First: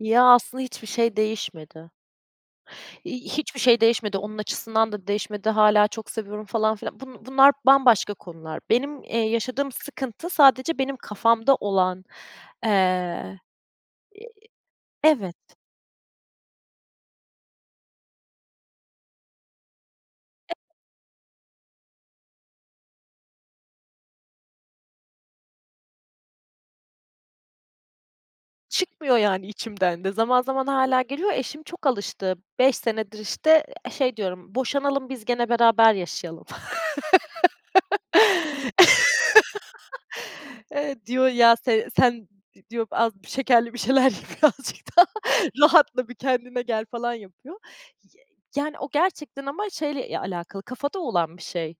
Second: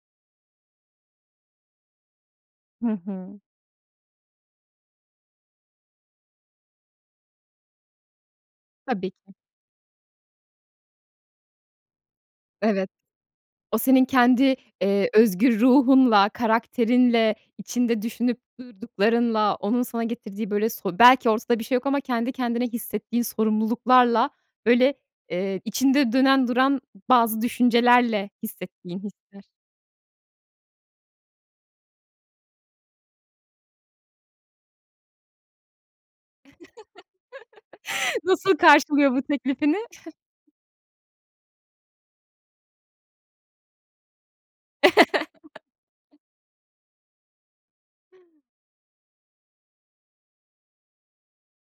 Ya, aslında hiçbir şey değişmedi. Hı İii, hı. hiçbir şey değişmedi, onun açısından da değişmedi. Hâlâ çok seviyorum falan filan. Bu bunlar bambaşka konular. Benim, Tabii eee, ki. yaşadığım sıkıntı sadece benim kafamda olan, Evet. eee O senin Eee, kendi, eee, evet. özgür ruhunla, karakterinle, içinde düşünüp durduklarınla, onun sana getirdiği, E böyle, so belki ortada bir şey yok ama kendi kendine hissettiğin sorumluluklarla, böyle, eee, içinde dönen duran bazı düşüncelerle hissettiğin Çıkmıyor, hisler. yani, içimden de. Zaman zaman hâlâ geliyor. Eşim çok alıştı. 5 senedir, işte, e şey diyorum, "Boşanalım, biz gene beraber yaşayalım." Nasıl karşılıyor bu teklifini? Eee, diyor, "Ya, se sen" diyor, "az şekerli bir şeyler ye. Birazcık daha, rahatla. Bir kendine gel." falan yapıyor. Ye yani o gerçekten ama şeyle, eee, alakalı, kafada olan bir şey.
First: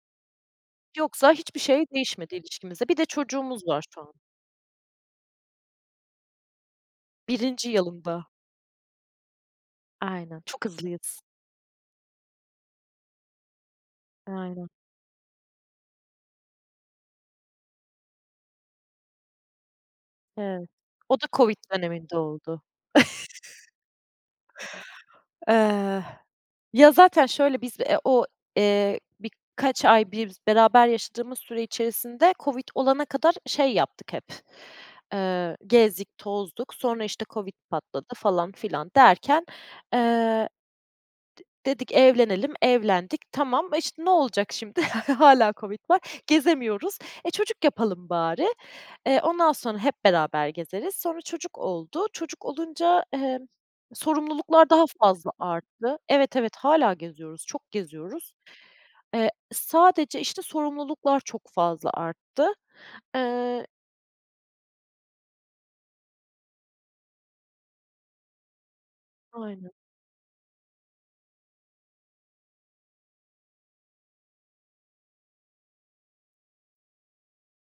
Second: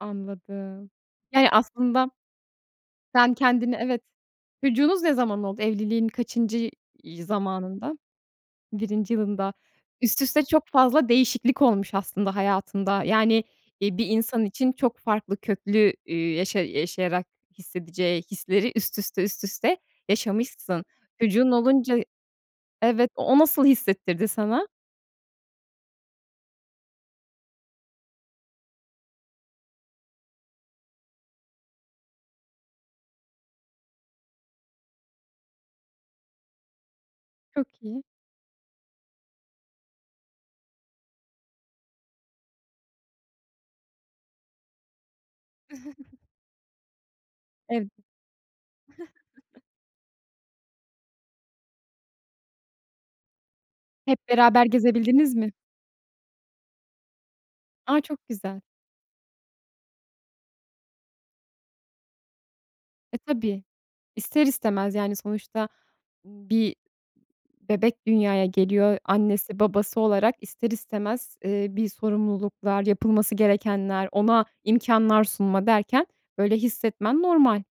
Anladım. Yoksa Yani, hiçbir şey aslında değişmedi ilişkimizde. Bir de Sen çocuğumuz kendini var şu Evet, an. çocuğunuz ne zaman oldu? Evliliğin kaçıncı y 1. zamanında? yılımda. 1. yılında. Üst Aynen, üste çok çok fazla hızlıyız. değişiklik olmuş aslında hayatında. Yani, iii, bir insan Aynen. için çok farklı, köklü, üüü, yaşa yaşayarak hissedeceği hisleri üst üste, üst üste Evet. yaşamışsın. O da Çocuğun COVID olunca döneminde oldu. Evet, o nasıl hissettirdi sana? Eh, ya, zaten şöyle, biz, eee, o, eee, birkaç ay biz beraber yaşadığımız süre içerisinde COVID olana kadar şey yaptık hep, eee, gezdik, tozduk. Sonra, işte, COVID Çok iyi. patladı, falan filan derken, eee D dedik, "Evlenelim" evlendik. Tamam, işte, ne olacak şimdi? Hâlâ COVID var, gezemiyoruz. "E, çocuk Evet. yapalım bari. Eee, ondan sonra hep beraber gezeriz." Sonra çocuk oldu. Çocuk olunca, emm, Hep beraber sorumluluklar daha fazla gezebildiniz mi? arttı Evet, evet, hâlâ geziyoruz, çok A! Çok geziyoruz. güzel. Eee, sadece, işte, sorumluluklar çok fazla arttı. E, tabii, Eee ister istemez. Yani sonuçta bir bebek dünyaya geliyor. Annesi Aynen. babası olarak ister istemez, eee, bir sorumluluklar, yapılması gerekenler, ona imkânlar sunma derken böyle hissetmen normal.